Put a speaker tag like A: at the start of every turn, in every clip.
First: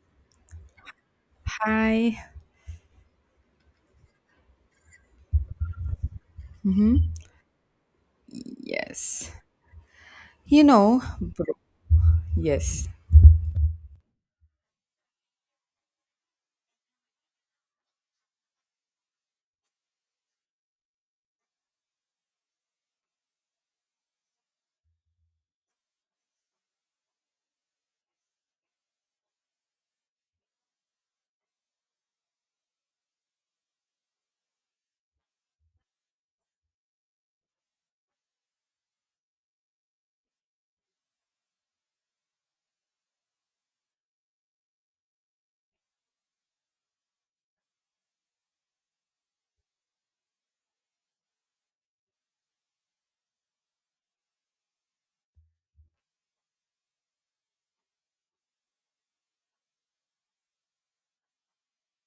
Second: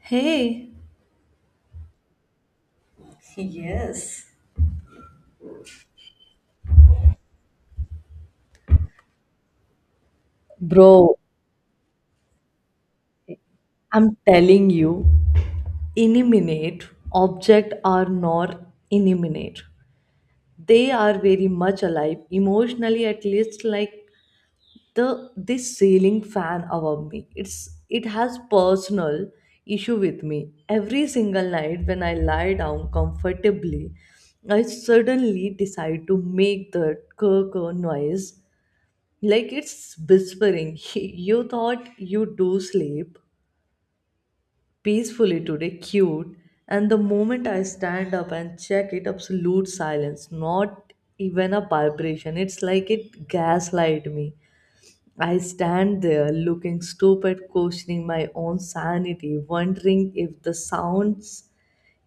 A: Hey.
B: Hi.
A: Yes.
B: hmm Yes. You know,
A: Bro,
B: bro, yes,
A: I'm telling you, inanimate objects are not inanimate. They are very much alive, emotionally at least. Like the this ceiling fan above me. It has personal issue with me. Every single night when I lie down comfortably, I suddenly decide to make the kurr kurr noise. Like it's whispering, you thought you do sleep peacefully today, cute. And the moment I stand up and check it, absolute silence, not even a vibration. It's like it gaslight me. I stand there looking stupid, questioning my own sanity, wondering if the sounds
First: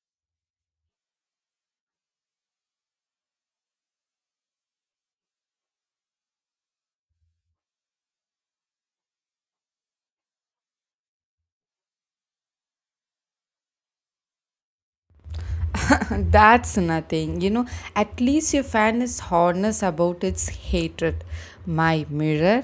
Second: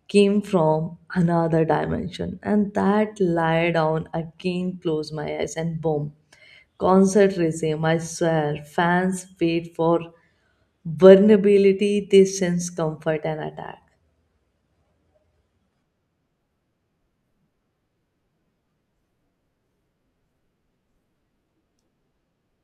A: came from another dimension. And that lie down again, close my eyes, and boom. Concert regime, I swear, fans wait for vulnerability, they sense comfort and attack.
B: that's nothing. You know, at least your fan is honest about its hatred. My mirror,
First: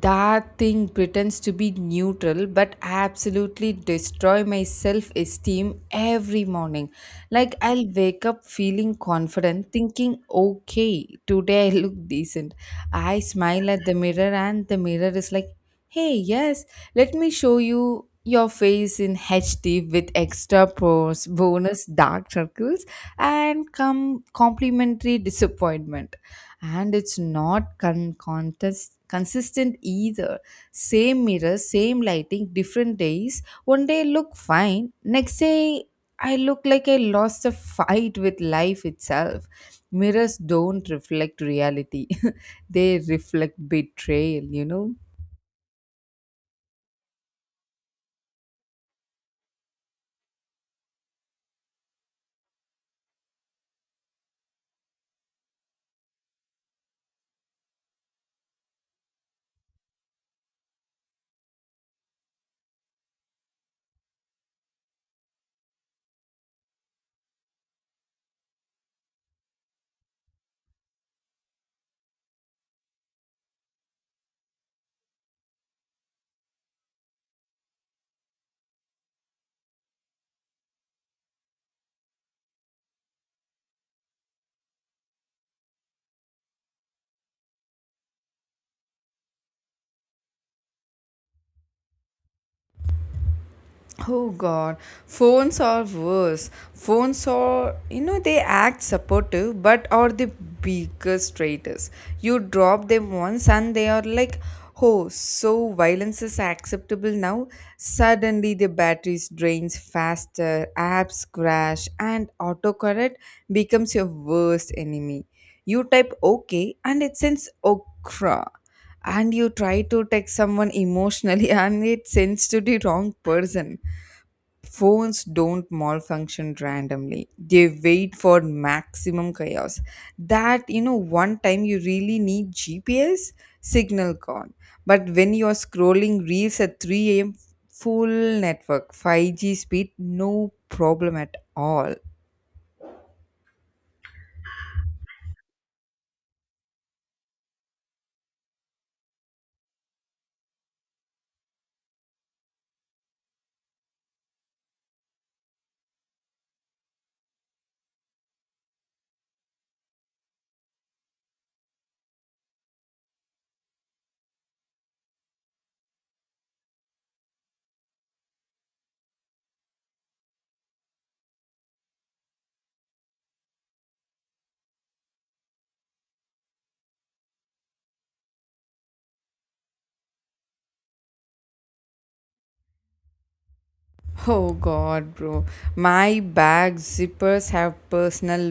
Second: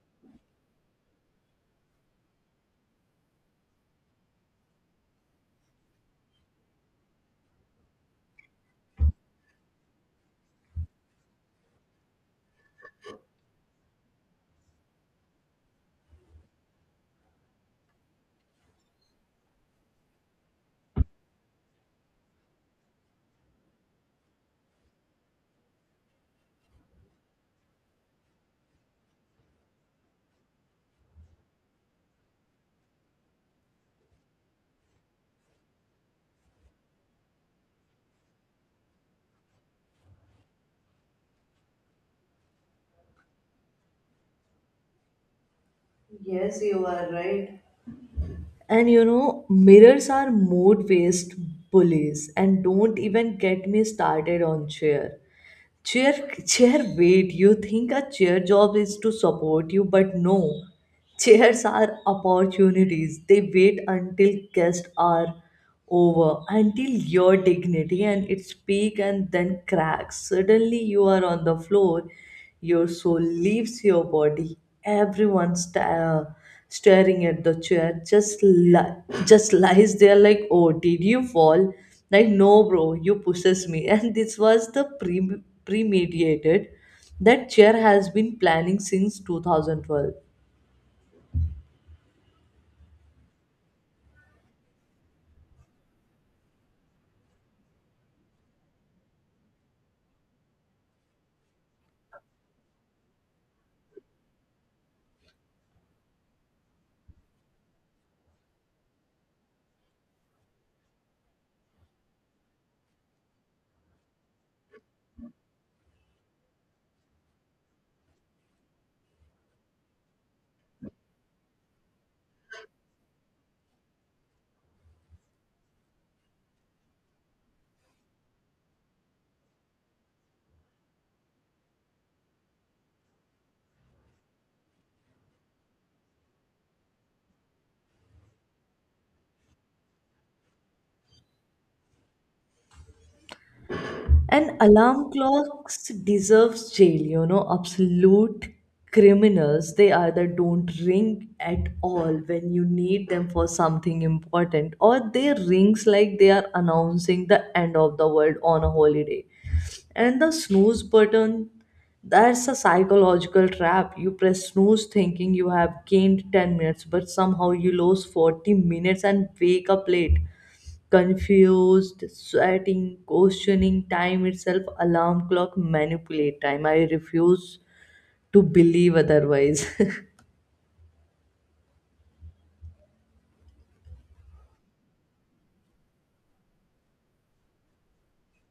B: that thing pretends to be neutral but absolutely destroy my self esteem every morning. Like, I'll wake up feeling confident, thinking, okay, today I look decent. I smile at the mirror, and the mirror is like, hey, yes, let me show you your face in HD with extra pros, bonus dark circles, and come complimentary disappointment. And it's not con- contest consistent either. Same mirror, same lighting, different days. One day I look fine, next day I look like I lost a fight with life itself. Mirrors don't reflect reality, they reflect betrayal, you know?
A: Yes, you are right. And you know, mirrors are mood based bullies, and don't even get me started on cheer. Chair, chair, wait, you think a chair job is to support you, but no. Chairs are opportunities. They wait until guests are over, until your dignity and its peak and then cracks. Suddenly you are on the floor, your soul leaves your body. Everyone sta- uh, staring at the chair just just lies there like, "Oh, did you fall?" Like, no, bro, you pushes me. And this was premeditated. That chair has been planning since 2012.
B: Oh god, phones are worse. Phones are, they act supportive but are the biggest traitors. You drop them once and they are like, oh, so violence is acceptable now. Suddenly the batteries drains faster, apps crash, and autocorrect becomes your worst enemy. You type okay and it sends okra, and you try to text someone emotionally and it sends to the wrong person. Phones don't malfunction randomly. They wait for maximum chaos. One time you really need GPS, signal gone. But when you're scrolling reels at 3 a.m., full network, 5G speed, no problem at all.
A: And alarm clocks deserves jail, you know, absolute criminals. They either don't ring at all when you need them for something important, or they rings like they are announcing the end of the world on a holiday. And the snooze button, that's a psychological trap. You press snooze thinking you have gained 10 minutes, but somehow you lose 40 minutes and wake up late, confused, sweating, questioning time itself. Alarm clock manipulate time. I refuse to believe otherwise.
B: Oh god, bro. My bag zippers have personal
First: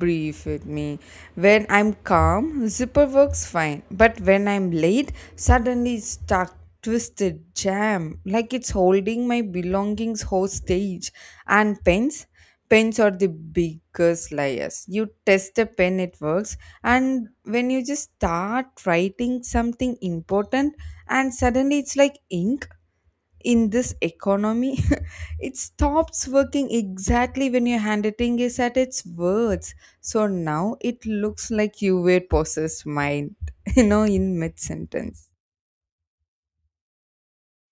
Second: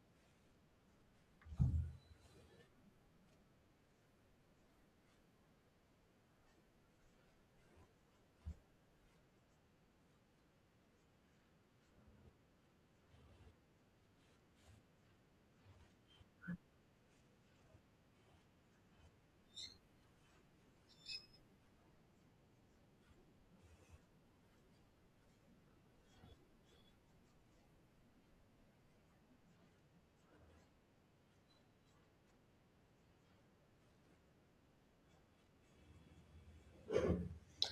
B: brief with me. When I'm calm, zipper works fine. But when I'm late, suddenly it's stuck, twisted, jam. Like it's holding my belongings hostage. And pens? Pens are the biggest liars. You test a pen, it works. And when you just start writing something important, and suddenly it's like ink in this economy, it stops working exactly when your handwriting is at its worst, so now it looks like you were possessed mind, in mid sentence.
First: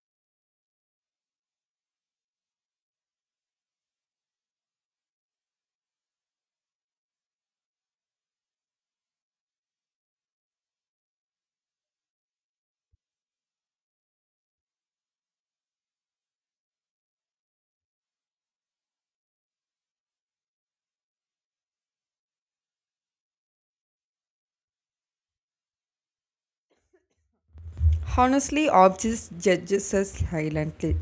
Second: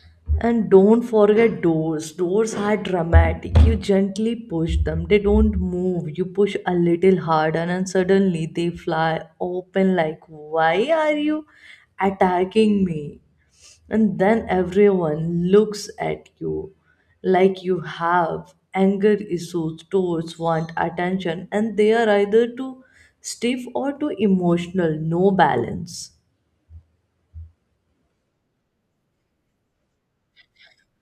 A: And don't forget doors. Doors are dramatic. You gently push them, they don't move. You push a little harder, and suddenly they fly open like, why are you attacking me? And then everyone looks at you like you have anger issues towards want attention, and they are either too stiff or too emotional, no balance.
B: Honestly, objects judges us silently.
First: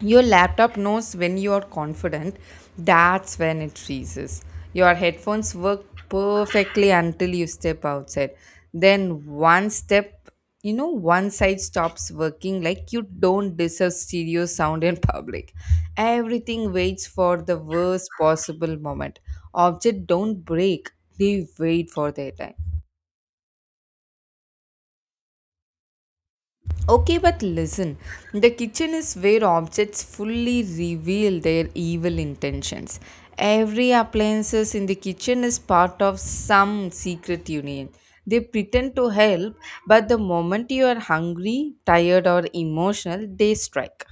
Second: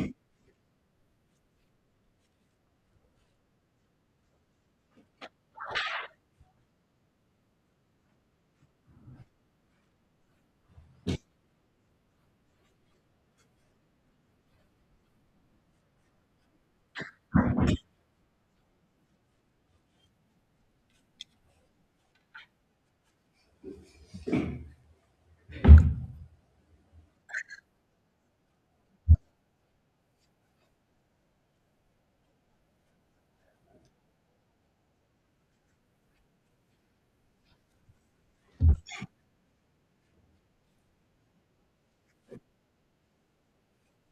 B: Your laptop knows when you are confident, that's when it freezes. Your headphones work perfectly until you step outside. Then one step, one side stops working like you don't deserve stereo sound in public. Everything waits for the worst possible moment. Objects don't break, they wait for their time. Okay, but listen, the kitchen is where objects fully reveal their evil intentions. Every appliances in the kitchen is part of some secret union. They pretend to help, but the moment you are hungry, tired, or emotional, they strike.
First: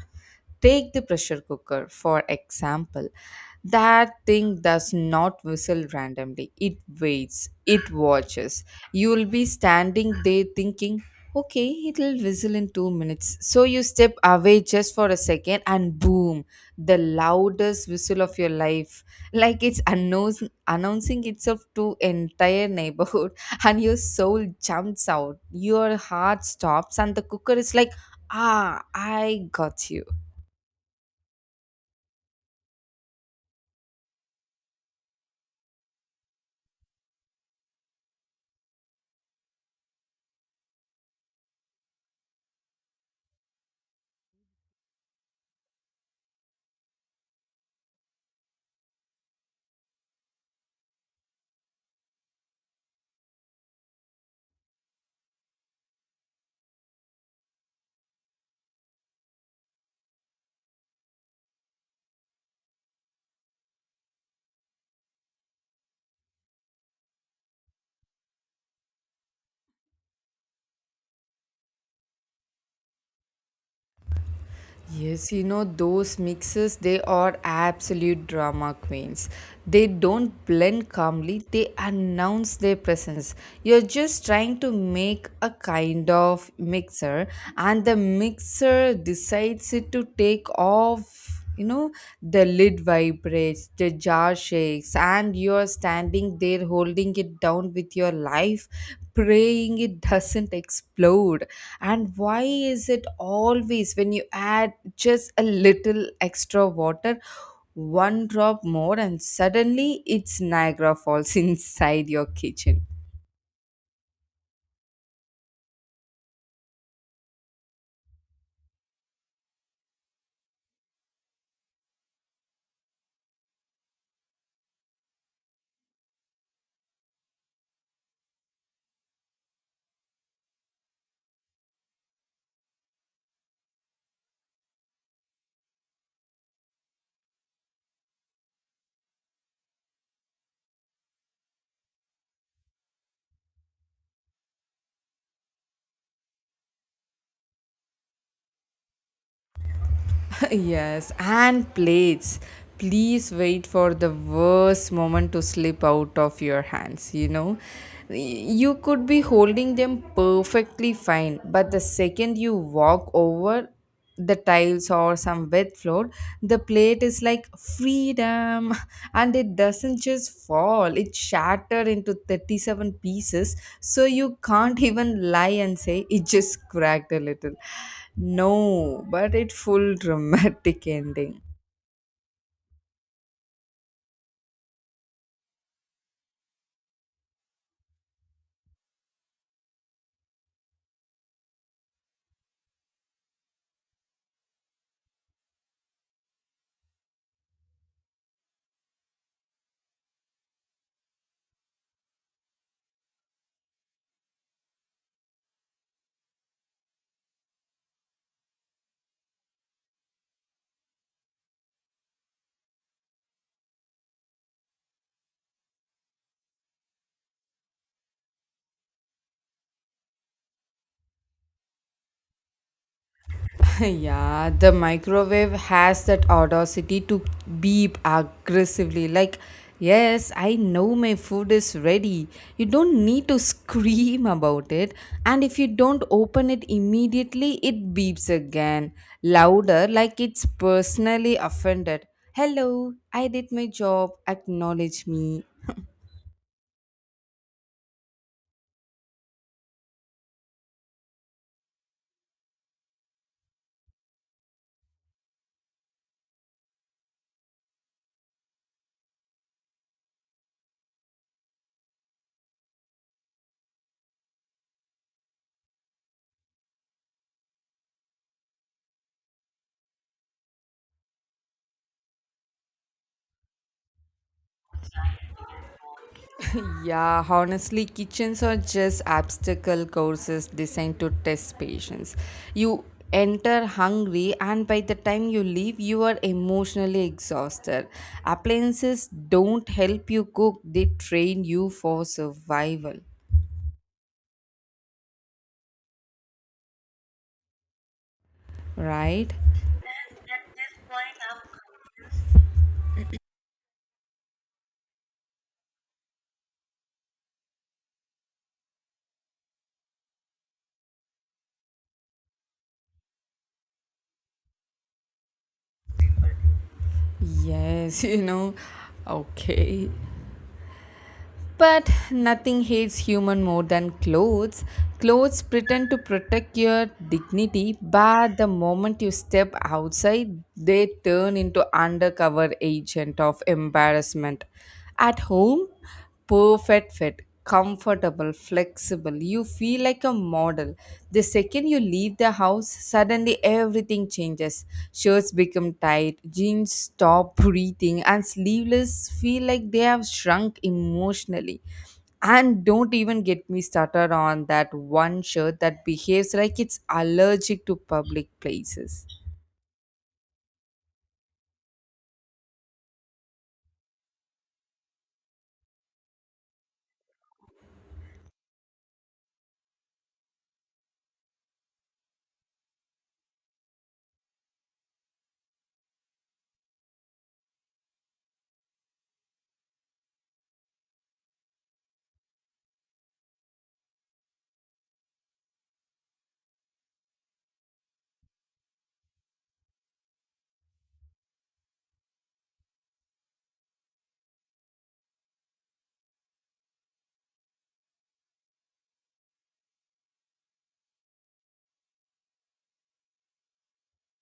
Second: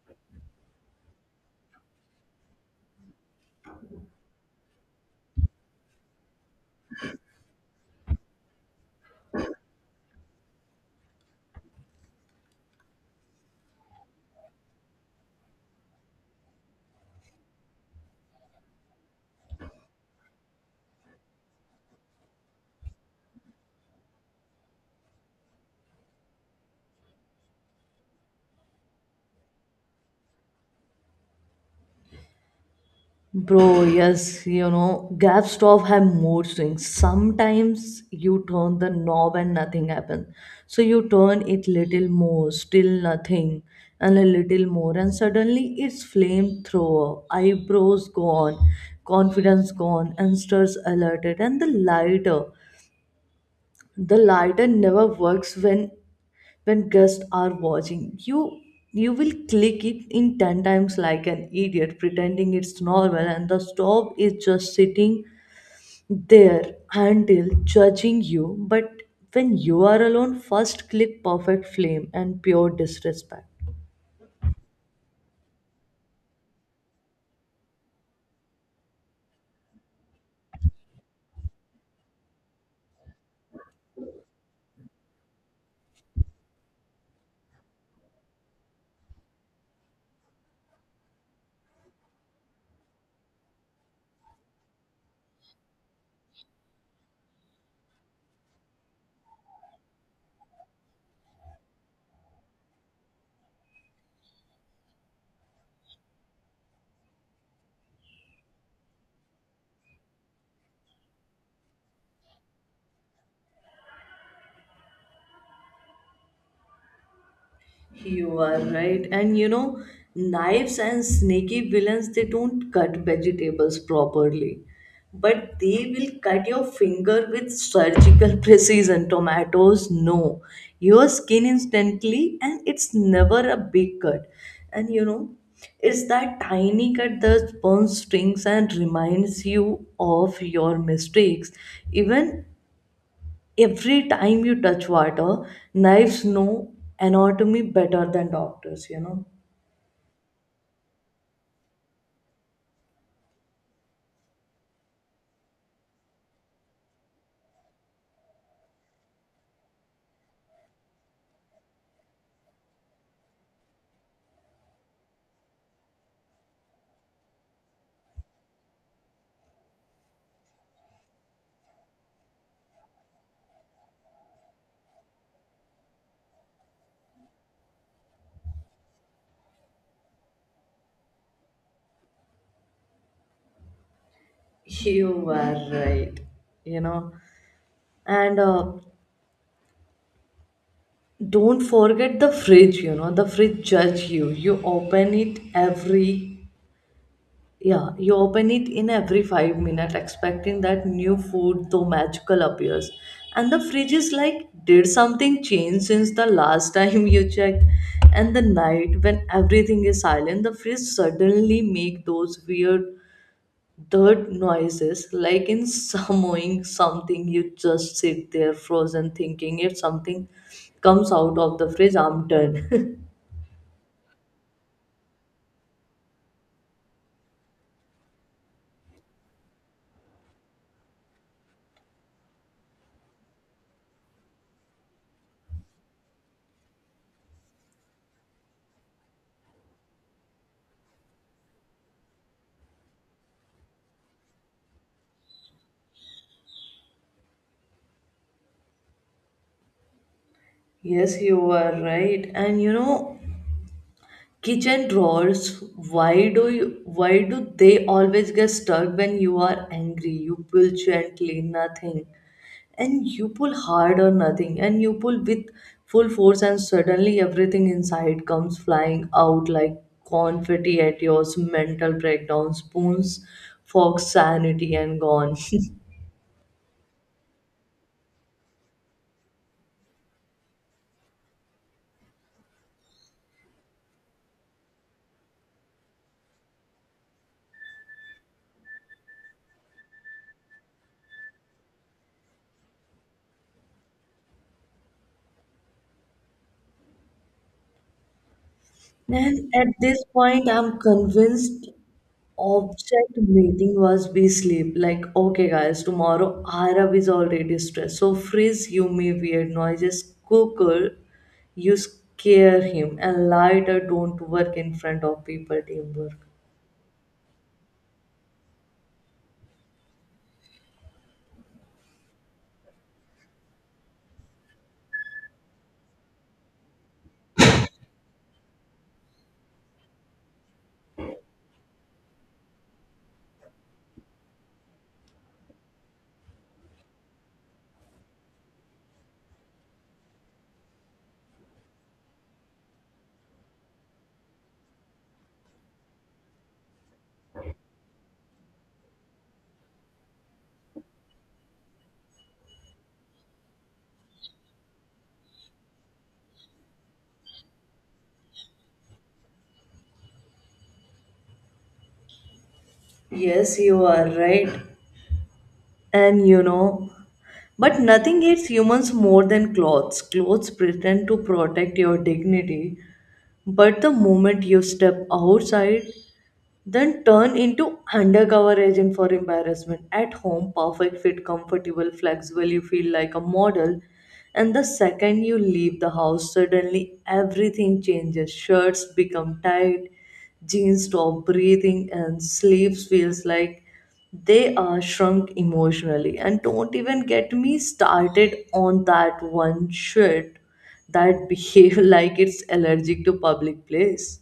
B: Take the pressure cooker, for example. That thing does not whistle randomly. It waits, it watches. You will be standing there thinking, okay, it'll whistle in 2 minutes. So you step away just for a second, and boom, the loudest whistle of your life. Like it's announcing itself to entire neighborhood, and your soul jumps out. Your heart stops, and the cooker is like, ah, I got you.
A: Bro, yes, you know, gas stove have mood swings. Sometimes you turn the knob and nothing happens. So you turn it little more, still nothing, and a little more, and suddenly it's flamethrower, eyebrows gone, confidence gone, and stirs alerted. And the lighter never works when guests are watching you. You will click it in 10 times like an idiot pretending it's normal, and the stove is just sitting there until judging you. But when you are alone, first click, perfect flame and pure disrespect.
B: Yes, you know, those mixes, they are absolute drama queens. They don't blend calmly, they announce their presence. You're just trying to make a kind of mixer, and the mixer decides it to take off, you know, the lid vibrates, the jar shakes, and you're standing there holding it down with your life, praying it doesn't explode. And why is it always when you add just a little extra water? One drop more and suddenly it's Niagara Falls inside your kitchen.
A: You are right. And you know, knives and sneaky villains, they don't cut vegetables properly, but they will cut your finger with surgical precision. Tomatoes, no. Your skin instantly, and it's never a big cut. And you know, it's that tiny cut that burns strings and reminds you of your mistakes. Even every time you touch water, knives know anatomy better than doctors, you know.
B: Yes, and plates. Please wait for the worst moment to slip out of your hands, You could be holding them perfectly fine, but the second you walk over the tiles or some wet floor, the plate is like freedom, and it doesn't just fall, it shattered into 37 pieces, so you can't even lie and say it just cracked a little. No, but it full dramatic ending.
A: You are right. you know and Don't forget the fridge, you know, the fridge judge you, you open it every. Yeah, you open it in every 5 minutes, expecting that new food, though magical, appears. And the fridge is like, did something change since the last time you checked? And the night, when everything is silent, the fridge suddenly make those weird dirt noises, like in summoning something. You just sit there frozen, thinking if something comes out of the fridge, I'm done.
B: Yeah, the microwave has that audacity to beep aggressively like, yes, I know my food is ready. You don't need to scream about it. And if you don't open it immediately, it beeps again, louder, like it's personally offended. Hello, I did my job. Acknowledge me.
A: Yes, you are right. And you know, kitchen drawers, why do they always get stuck when you are angry? You pull gently, nothing, and you pull hard, or nothing, and you pull with full force, and suddenly everything inside comes flying out like confetti at your mental breakdown, spoons, forks, sanity, and gone.
B: Yeah, honestly, kitchens are just obstacle courses designed to test patience. You enter hungry, and by the time you leave, you are emotionally exhausted. Appliances don't help you cook, they train you for survival, right?
A: And at this point, I'm convinced object meeting was be sleep. Like, okay, guys, tomorrow Arab is already stressed. So freeze you may weird noises, cooker, you scare him, and lighter don't work in front of people, teamwork.
B: Yes, you know. Okay, but nothing hates human more than clothes. Clothes pretend to protect your dignity, but the moment you step outside, they turn into undercover agent of embarrassment. At home, perfect fit comfortable, flexible. You feel like a model. The second you leave the house, suddenly everything changes. Shirts become tight, jeans stop breathing, and sleeveless feel like they have shrunk emotionally. And don't even get me started on that one shirt that behaves like it's allergic to public places.
A: Yes, you are right. And you know, but nothing hates humans more than clothes. Clothes pretend to protect your dignity, but the moment you step outside, then turn into undercover agent for embarrassment. At home, perfect fit, comfortable, flexible, you feel like a model. And the second you leave the house, suddenly everything changes. Shirts become tight, jeans stop breathing, and sleeves feels like they are shrunk emotionally. And don't even get me started on that one shirt that behave like it's allergic to public place.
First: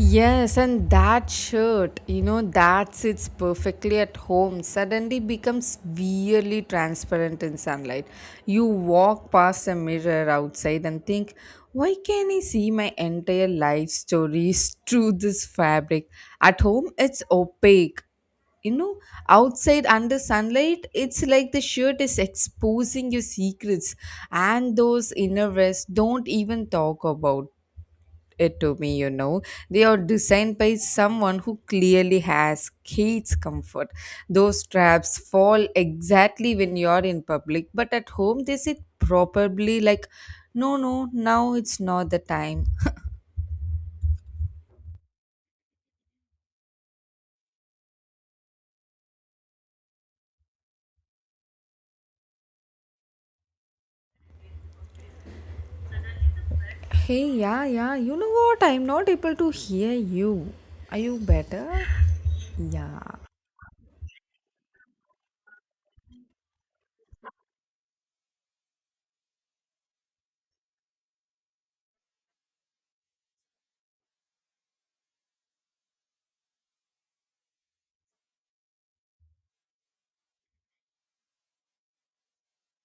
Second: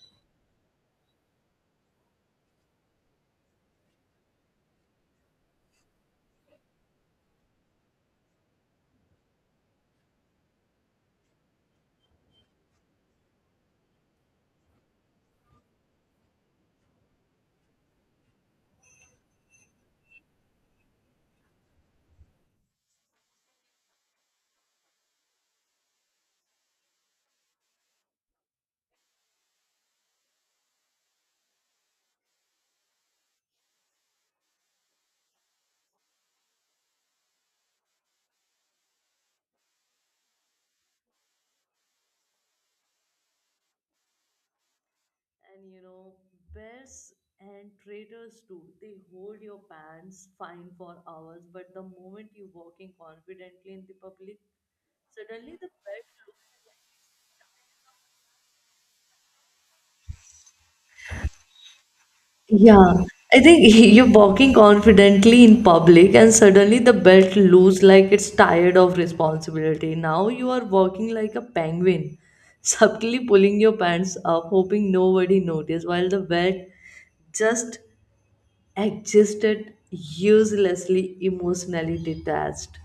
B: Yes, and that shirt, you know, that sits perfectly at home, suddenly becomes weirdly transparent in sunlight. You walk past a mirror outside and think, why can't I see my entire life stories through this fabric? At home, it's opaque. You know, outside under sunlight, it's like the shirt is exposing your secrets, and those inner vests don't even talk about it to me, they are designed by someone who clearly has kids comfort. Those straps fall exactly when you're in public, but at home they sit probably like, no, no, now it's not the time.
A: And you know, bears and traders too, they hold your pants fine for hours, but the moment you are walking confidently in the public, suddenly the pet looks.
B: Hey, yeah, yeah. You know what? I'm not able to hear you. Are you better? Yeah.
A: Yeah, I think you're walking confidently in public, and suddenly the belt loose like it's tired of responsibility. Now you are walking like a penguin, subtly pulling your pants up, hoping nobody notice, while the vet just existed uselessly, emotionally detached.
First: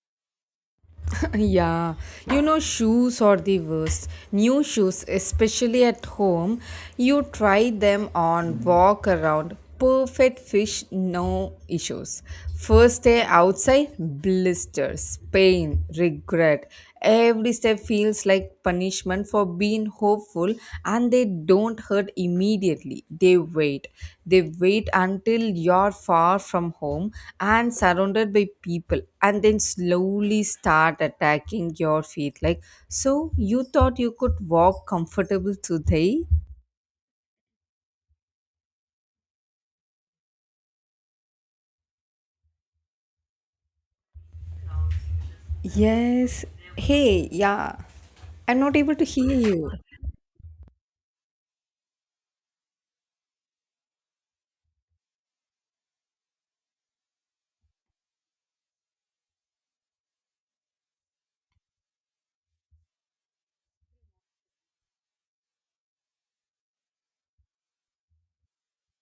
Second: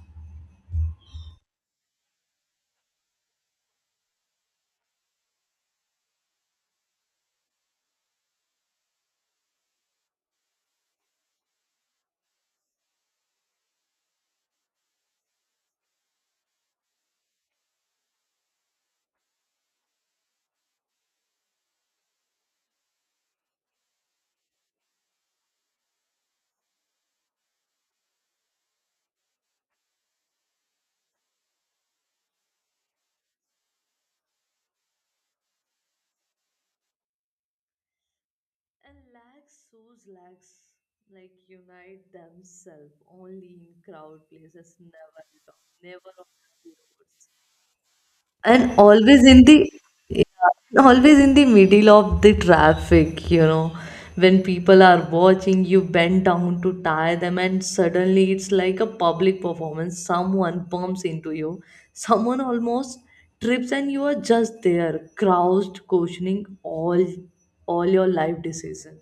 B: Yeah, you know, shoes are the worst. New shoes, especially at home, you try them on, walk around, perfect fish, no issues. First day outside, blisters, pain, regret. Every step feels like punishment for being hopeful, and they don't hurt immediately. They wait. They wait until you're far from home and surrounded by people, and then slowly start attacking your feet. Like, so you thought you could walk comfortable today?
A: And lacks like unite themselves only in crowd places, never at all, never on
B: Yes.
A: happy roads.
B: Hey, yeah. I'm not
A: And
B: able to
A: always
B: hear
A: in
B: you.
A: the, yeah, always in the middle of the traffic, you know, when people are watching, you bend down to tie them, and suddenly it's like a public performance. Someone bumps into you, someone almost trips, and you are just there, crouched, questioning all your life decisions.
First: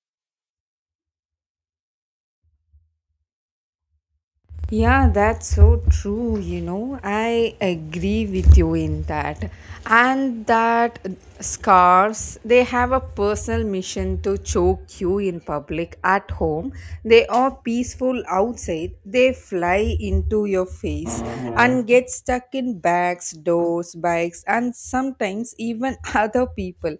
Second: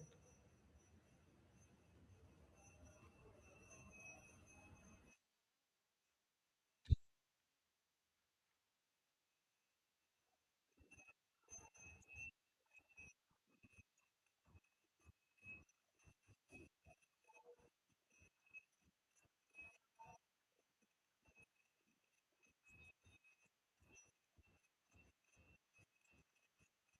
B: Yeah, that's so true. You know, I agree with you in that. And that scars, they have a personal mission to choke you in public at home. They are peaceful outside. They fly into your face and get stuck in bags, doors, bikes, and sometimes even other people.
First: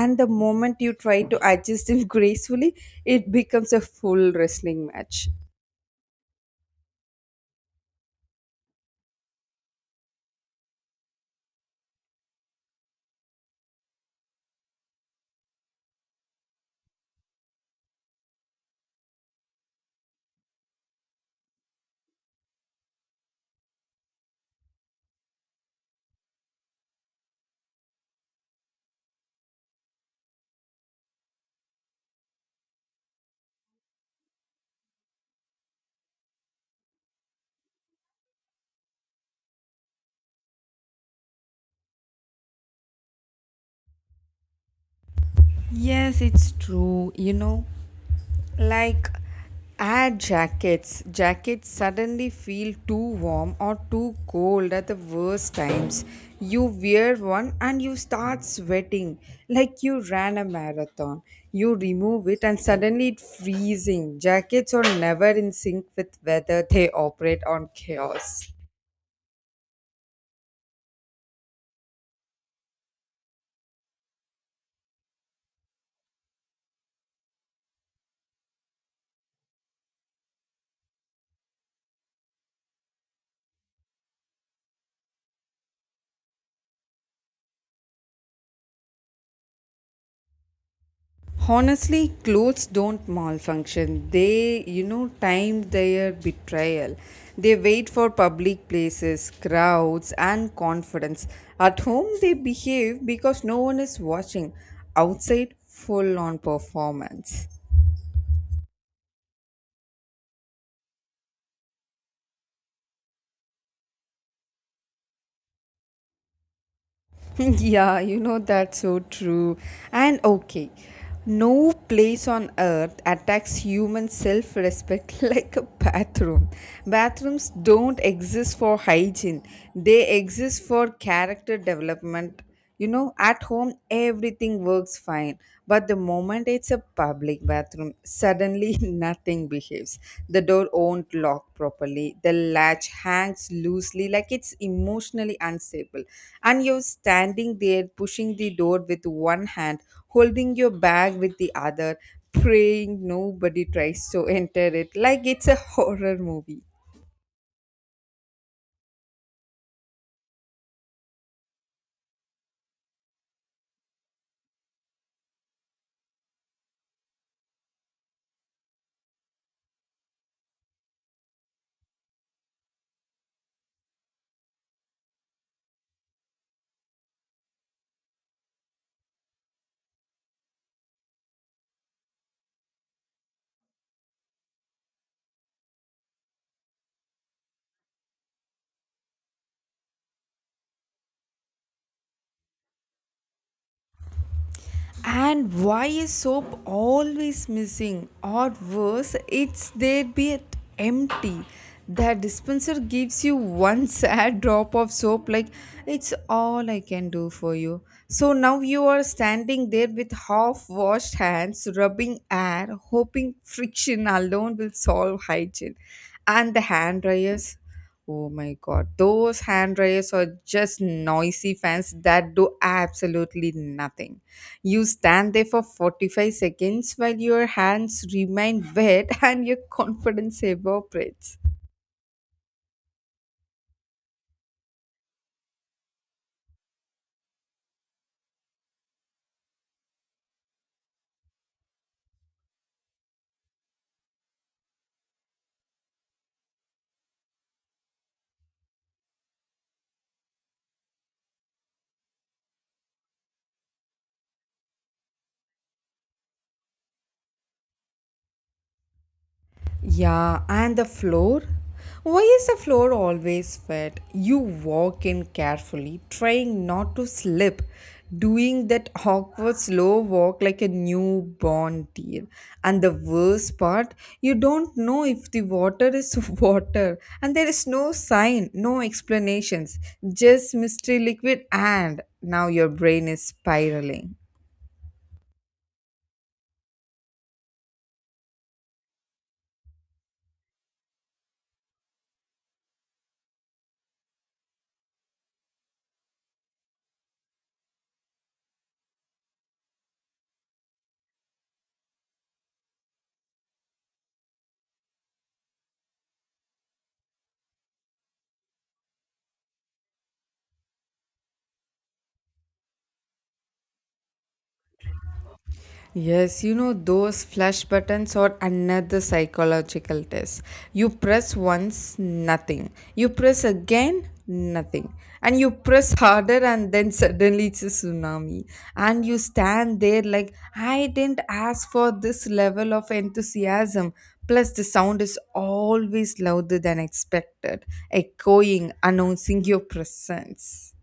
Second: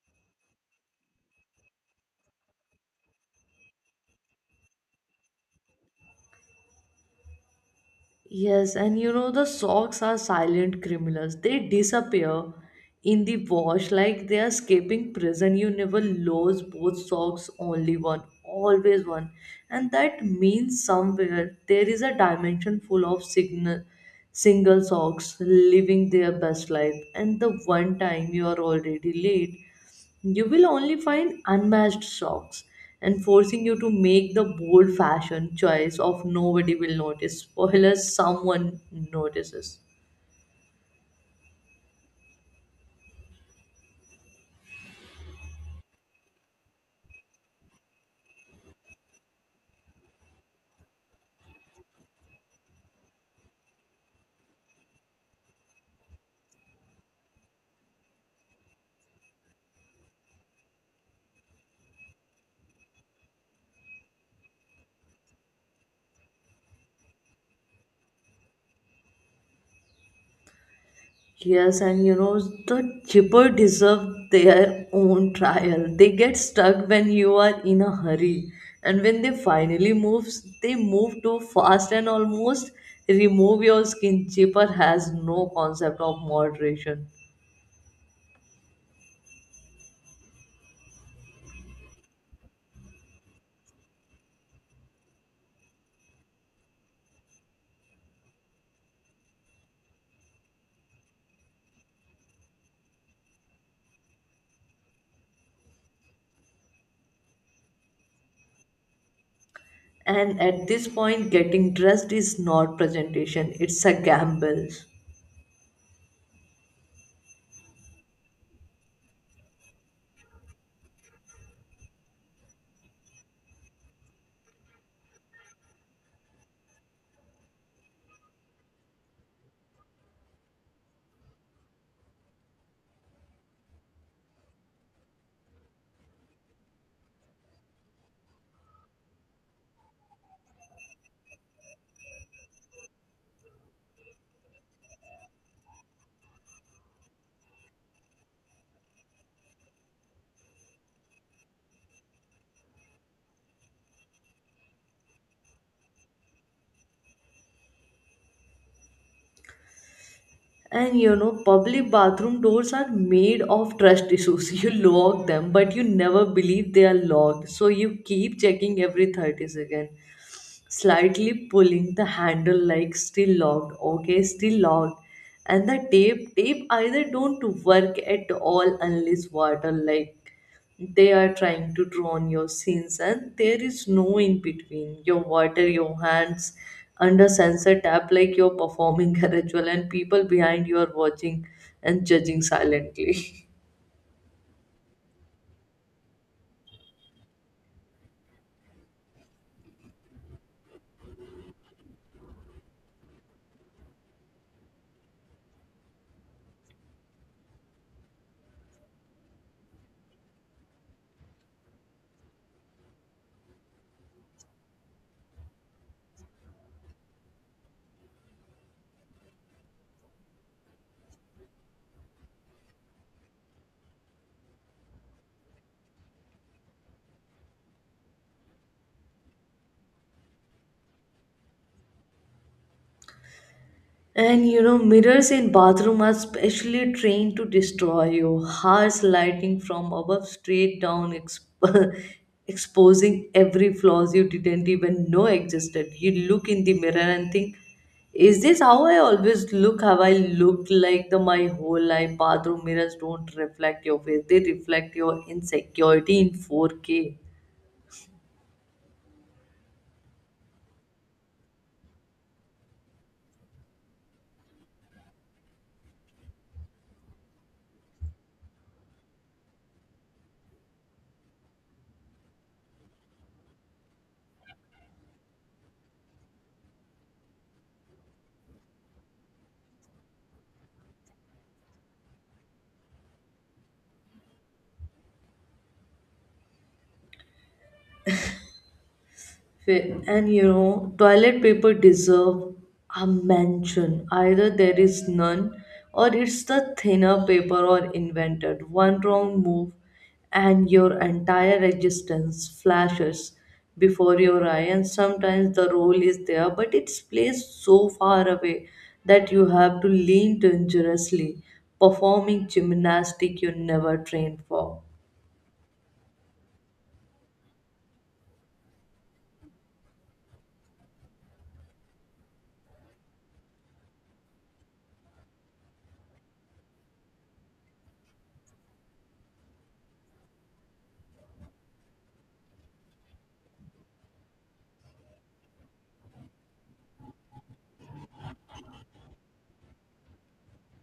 B: And the moment you try to adjust it gracefully, it becomes a full wrestling match.
A: Yes, and you know, the socks are silent criminals. They disappear in the wash like they are escaping prison. You never lose both socks, only one, always one. And that means somewhere there is a dimension full of signal, single socks living their best life. And the one time you are already late, you will only find unmatched socks and forcing you to make the bold fashion choice of nobody will notice or unless someone notices.
B: Yes, it's true. You know, like add jackets. Jackets suddenly feel too warm or too cold at the worst times. You wear one and you start sweating like you ran a marathon. You remove it and suddenly it's freezing. Jackets are never in sync with weather, they operate on chaos.
A: Yes, and you know, the cheaper deserve their own trial. They get stuck when you are in a hurry, and when they finally move, they move too fast and almost remove your skin. Chipper has no concept of moderation.
B: Honestly, clothes don't malfunction. They, you know, time their betrayal. They wait for public places, crowds, and confidence. At home, they behave because no one is watching. Outside, full on performance.
A: And at this point, getting dressed is not presentation, it's a gamble.
B: Yeah, you know that's so true. And okay, no place on earth attacks human self respect like a bathroom. Bathrooms don't exist for hygiene, they exist for character development. You know, at home everything works fine, but the moment it's a public bathroom, suddenly nothing behaves. The door won't lock properly, the latch hangs loosely like it's emotionally unstable, and you're standing there pushing the door with one hand, holding your bag with the other, praying nobody tries to enter it like it's a horror movie.
A: And you know, public bathroom doors are made of trust issues. You lock them, but you never believe they are locked. So you keep checking every 30 seconds, slightly pulling the handle like, still locked, okay, still locked. And the tape either don't work at all unless water, like they are trying to draw on your sins, and there is no in between. Your water your hands under sensor tap like you're performing a ritual, and people behind you are watching and judging silently.
B: And why is soap always missing? Or worse, it's there be empty. The dispenser gives you one sad drop of soap, like it's all I can do for you. So now you are standing there with half washed hands, rubbing air, hoping friction alone will solve hygiene. And the hand dryers. Oh my god, those hand dryers are just noisy fans that do absolutely nothing. You stand there for 45 seconds while your hands remain wet and your confidence evaporates.
A: And you know, mirrors in bathroom are specially trained to destroy you. Harsh lighting from above straight down, exposing every flaws you didn't even know existed. You look in the mirror and think, is this how I always look? Have I looked like the my whole life? Bathroom mirrors don't reflect your face; they reflect your insecurity in 4K.
B: Yeah, and the floor? Why is the floor always wet? You walk in carefully, trying not to slip, doing that awkward slow walk like a newborn deer. And the worst part, you don't know if the water is water, and there is no sign, no explanations, just mystery liquid, and now your brain is spiraling.
A: And you know, toilet paper deserve a mention. Either there is none, or it's the thinner paper or invented. One wrong move, and your entire existence flashes before your eye. And sometimes the roll is there, but it's placed so far away that you have to lean dangerously, performing gymnastic you never trained for.
B: Yes, you know, those flash buttons are another psychological test. You press once, nothing. You press again, nothing. And you press harder, and then suddenly it's a tsunami. And you stand there like, I didn't ask for this level of enthusiasm. Plus, the sound is always louder than expected, echoing, announcing your presence.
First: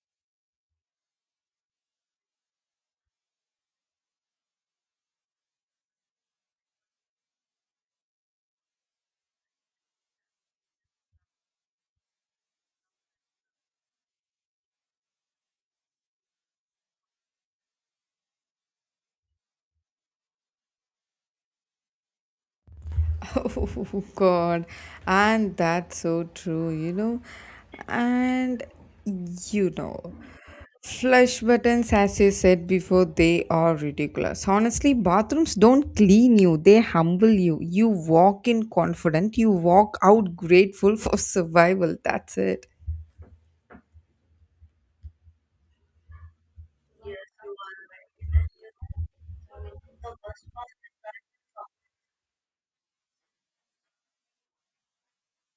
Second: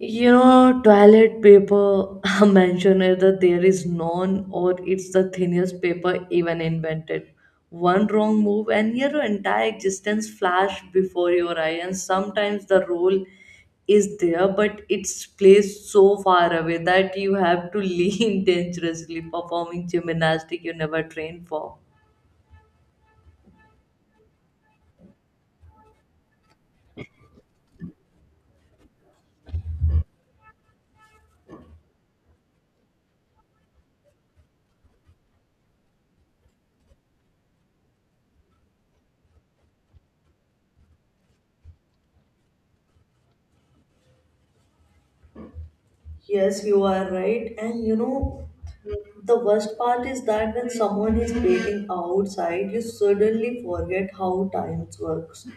A: You know, toilet paper mentioned, either there is none or it's the thinnest paper even invented. One wrong move and your entire existence flash before your eye. And sometimes the roll is there, but it's placed so far away that you have to lean dangerously, performing gymnastic you never trained for.
B: Oh god, and that's so true, you know. And you know, flush buttons, as you said before, they are ridiculous. Honestly, bathrooms don't clean you, they humble you. You walk in confident, you walk out grateful for survival. That's it.
A: Yes, you are right. And you know, the worst part is that when someone is waiting outside, you suddenly forget how time works.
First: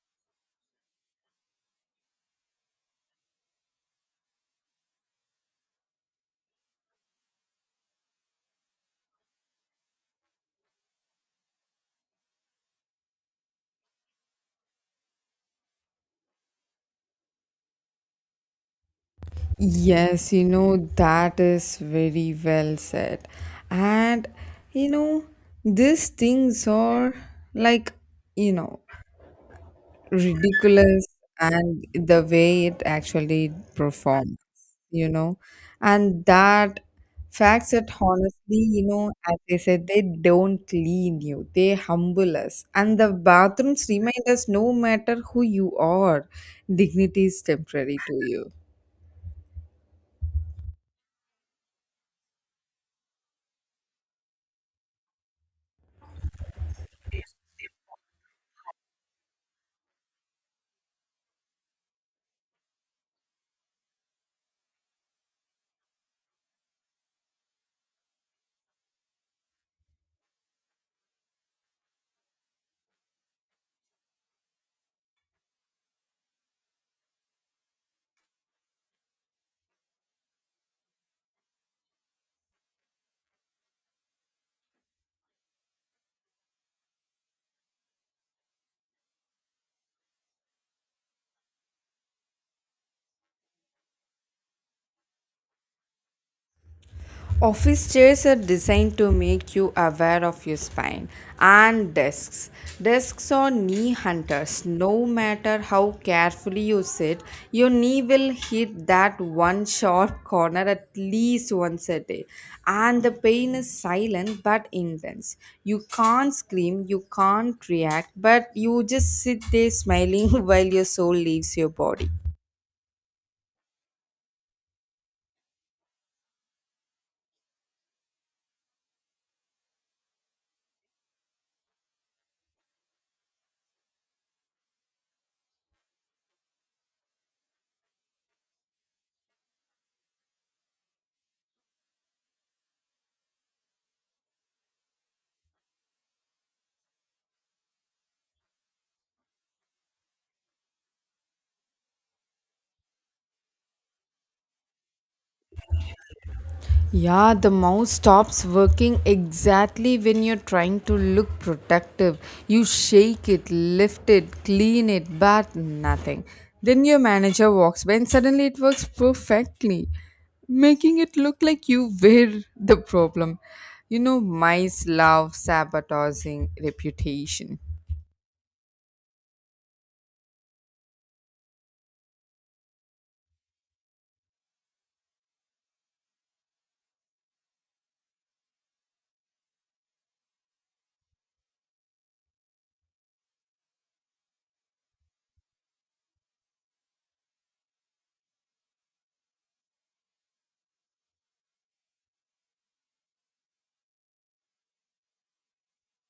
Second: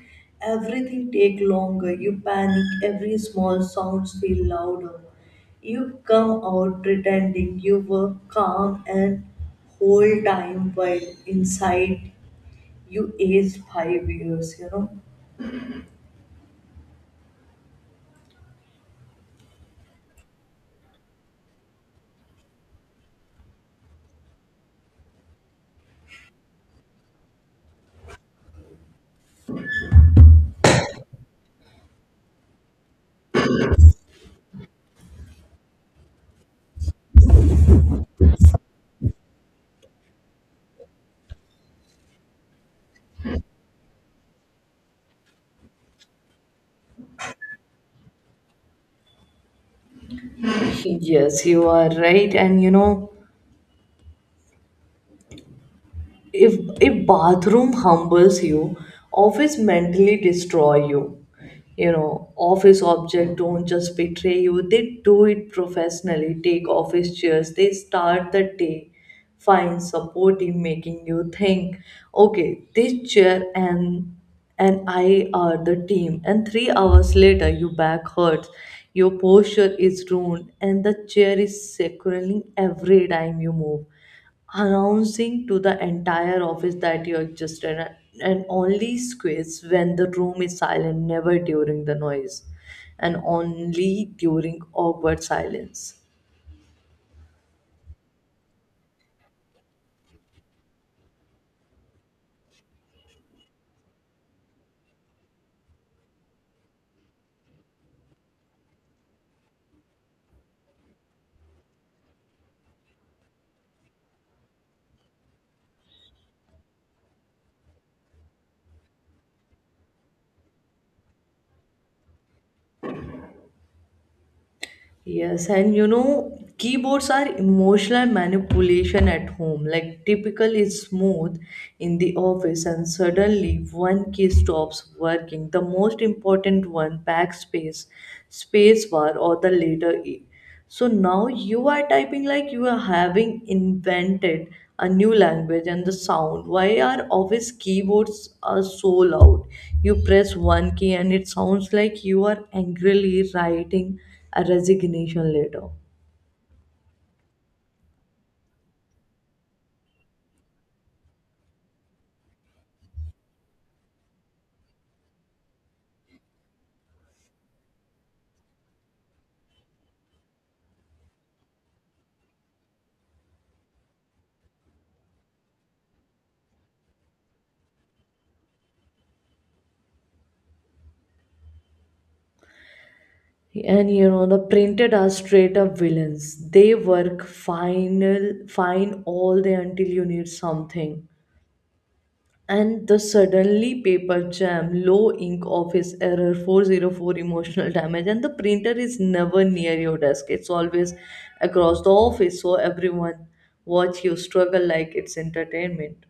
A: Everything take longer. You panic. Every small sounds feel louder. You come out pretending you were calm and whole time while inside you aged 5 years. You know.
B: Yes, you know, that is very well said. And you know, these things are like, you know, ridiculous and the way it actually performs, you know. And that facts that honestly, you know, as I said, they don't clean you, they humble us. And the bathrooms remind us no matter who you are, dignity is temporary to you.
A: Yes, you are right. And you know, if bathroom humbles you, office mentally destroy you. You know, office object don't just betray you, they do it professionally. Take office chairs, they start the day find supportive, making you think, okay, this chair and I are the team. And 3 hours later your back hurts, your posture is ruined, and the chair is sacraling every time you move, announcing to the entire office that you existed, and only squeeze when the room is silent, never during the noise, and only during awkward silence.
B: Office chairs are designed to make you aware of your spine and desks. Desks are knee hunters. No matter how carefully you sit, your knee will hit that one sharp corner at least once a day. And the pain is silent but intense. You can't scream, you can't react, but you just sit there smiling while your soul leaves your body.
A: Yes, and you know, keyboards are emotional manipulation at home. Like, typical is smooth in the office, and suddenly one key stops working. The most important one, backspace, spacebar, or the letter E. So now you are typing like you are having invented a new language. And the sound. Why are office keyboards are so loud? You press one key and it sounds like you are angrily writing a resignation letter.
B: Yeah, the mouse stops working exactly when you're trying to look protective. You shake it, lift it, clean it, but nothing. Then your manager walks by and suddenly it works perfectly, making it look like you were the problem. You know, mice love sabotaging reputation.
A: And you know the printed are straight up villains. They work final fine all day until you need something. And the suddenly paper jam, low ink, office error 404, emotional damage, and the printer is never near your desk. It's always across the office, so everyone watch you struggle like it's entertainment.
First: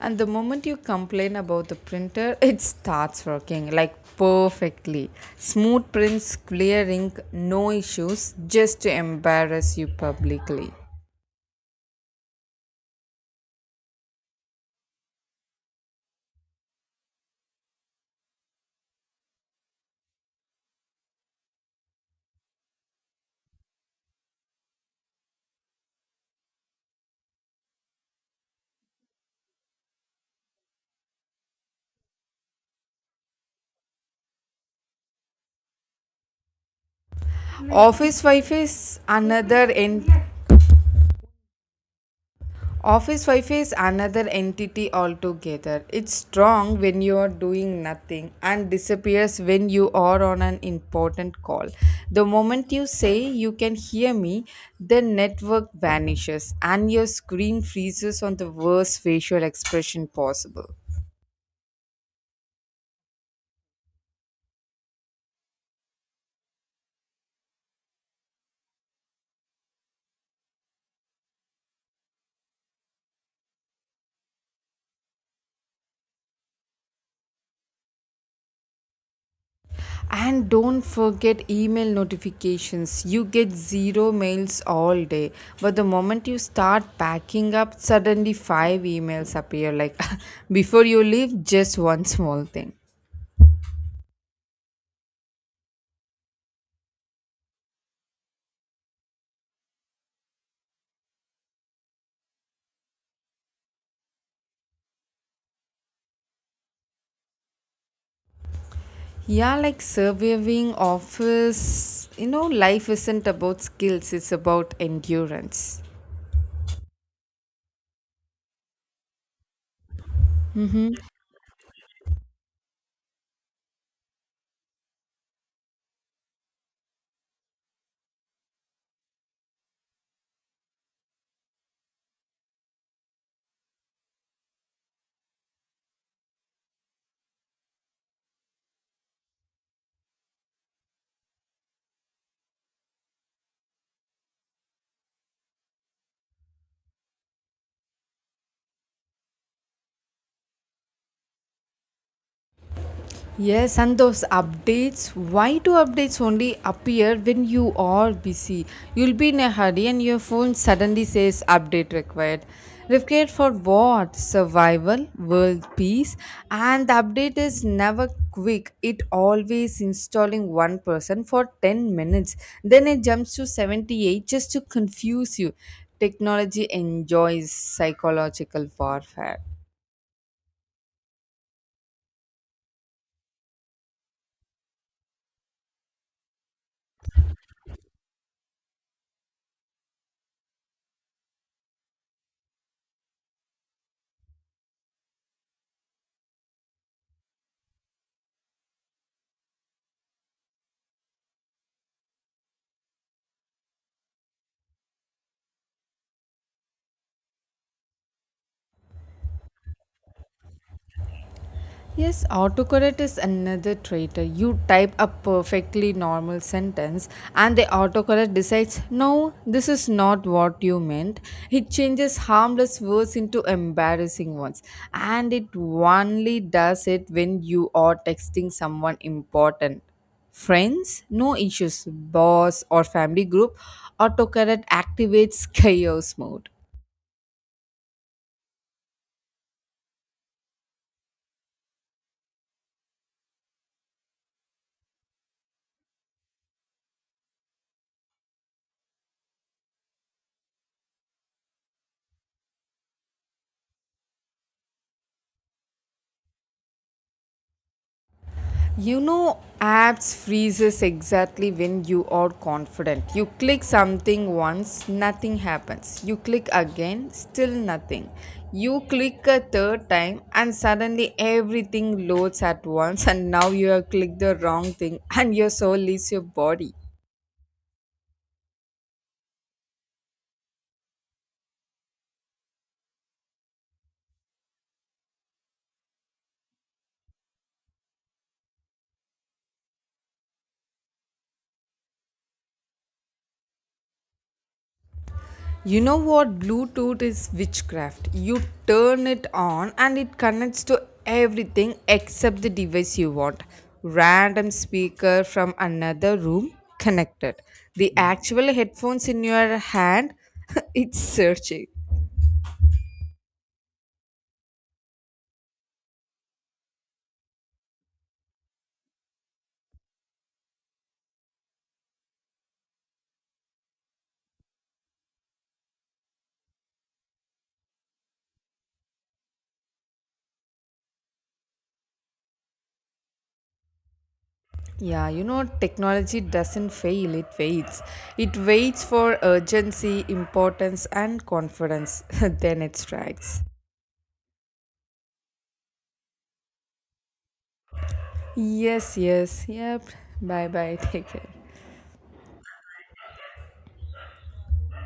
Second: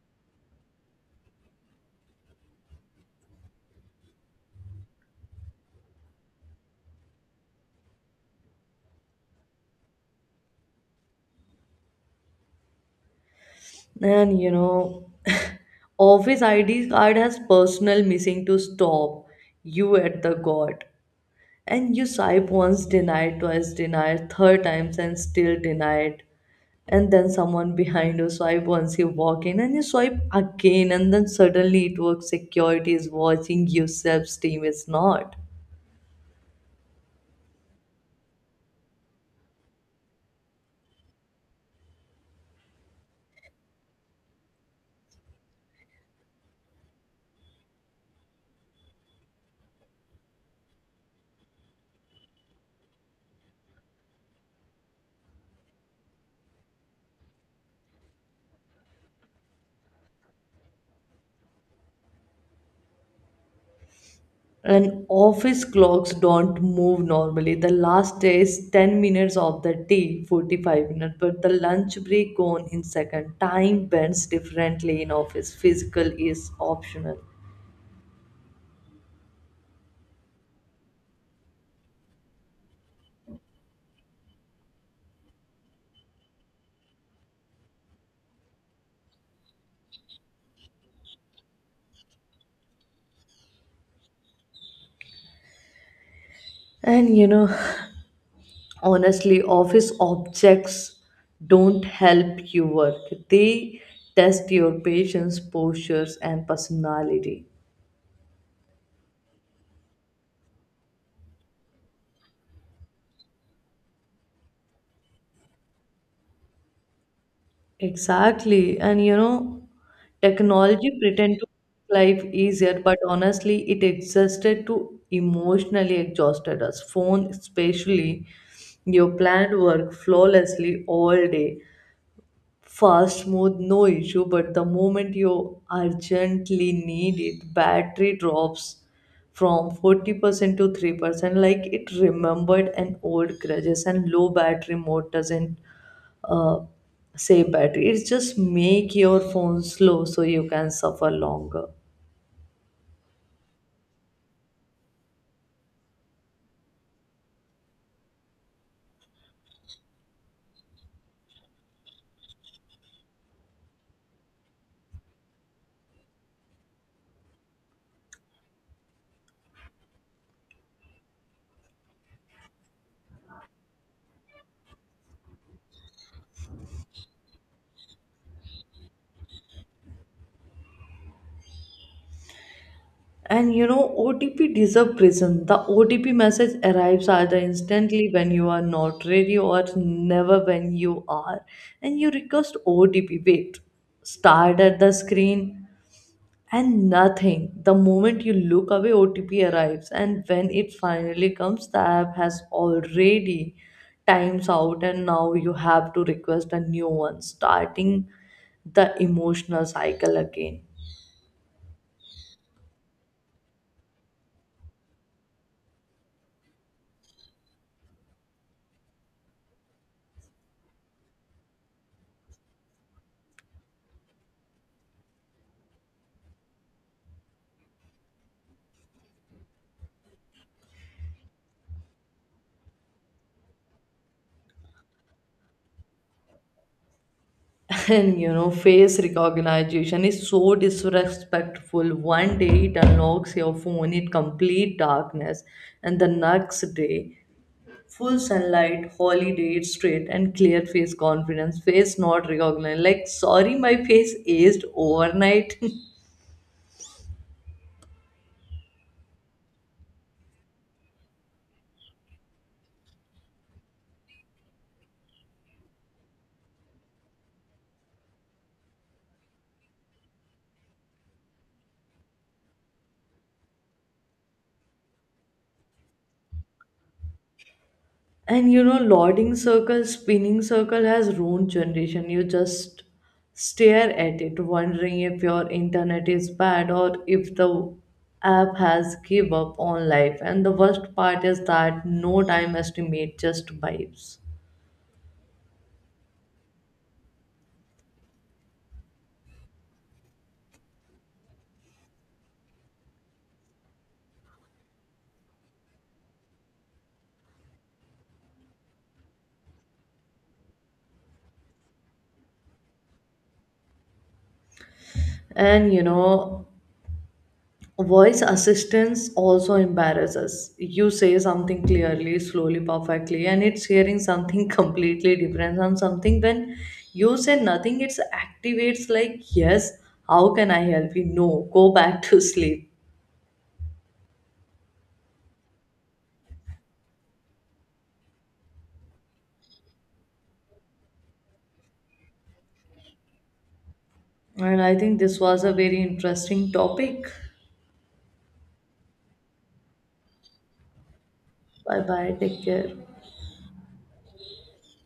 B: And the moment you complain about the printer, it starts working like perfectly. Smooth prints, clear ink, no issues, just to embarrass you publicly.
A: And you know, office ID card has personal missing to stop you at the god. And you swipe once, denied, twice, denied, third times, and still denied. And then someone behind you swipe once, you walk in, and you swipe again, and then suddenly it works. Security is watching, you self esteem is not.
B: Office Wi Fi is another en- Office Wi Fi is another entity altogether. It's strong when you are doing nothing and disappears when you are on an important call. The moment you say you can hear me, the network vanishes and your screen freezes on the worst facial expression possible.
A: And office clocks don't move normally, the last day is 10 minutes of the day, 45 minutes, but the lunch break gone in second. Time bends differently in office, physical is optional.
B: And don't forget email notifications. You get zero mails all day, but the moment you start packing up, suddenly 5 emails appear. Like, before you leave, just one small thing.
A: And you know, honestly office objects don't help you work, they test your patience, postures and personality.
B: Yeah, like surviving office, you know, life isn't about skills, it's about endurance.
A: Exactly. And you know, technology pretend to make life easier, but honestly it existed to emotionally exhausted us. Phone especially, you planned work flawlessly all day, fast, smooth, no issue. But the moment you urgently need it, battery drops from 40% to 3%. Like it remembered an old grudges. And low battery mode doesn't uh, save battery. It just make your phone slow so you can suffer longer.
B: Yes, and those updates, why do updates only appear when you are busy? You'll be in a hurry and your phone suddenly says update required. Required for what? Survival, world peace, and the update is never quick. It always installing one person for 10 minutes. Then it jumps to 78 just to confuse you. Technology enjoys psychological warfare.
A: And you know, OTP deserve prison. The OTP message arrives either instantly when you are not ready or never when you are. And you request OTP. Wait, start at the screen and nothing. The moment you look away, OTP arrives. And when it finally comes, the app has already times out, and now you have to request a new one, starting the emotional cycle again.
B: Yes, autocorrect is another traitor. You type a perfectly normal sentence and the autocorrect decides, no, this is not what you meant. It changes harmless words into embarrassing ones. And it only does it when you are texting someone important. Friends, no issues. Boss or family group, autocorrect activates chaos mode.
A: And you know, face recognition is so disrespectful. One day it unlocks your phone in complete darkness, and the next day full sunlight holiday straight and clear face confidence face not recognized, like, sorry, my face aged overnight.
B: You know, apps freezes exactly when you are confident. You click something once, nothing happens. You click again, still nothing. You click a third time, and suddenly everything loads at once, and now you have clicked the wrong thing, and your soul leaves your body.
A: And you know, lording circle, spinning circle has ruined generation. You just stare at it, wondering if your internet is bad or if the app has give up on life. And the worst part is that no time estimate, just vibes.
B: You know what? Bluetooth is witchcraft. You turn it on and it connects to everything except the device you want. Random speaker from another room connected. The actual headphones in your hand, it's searching.
A: And you know, voice assistance also embarrass us. You say something clearly, slowly, perfectly, and it's hearing something completely different from something. When you say nothing, it's activates like, yes, how can I help you? No, go back to sleep.
B: Yeah, you know, technology doesn't fail, it waits. It waits for urgency, importance, and confidence. Then it strikes.
A: And I think this was a very interesting topic.
B: Yes, yes, yep. Bye bye, take care.
A: Bye bye, take care.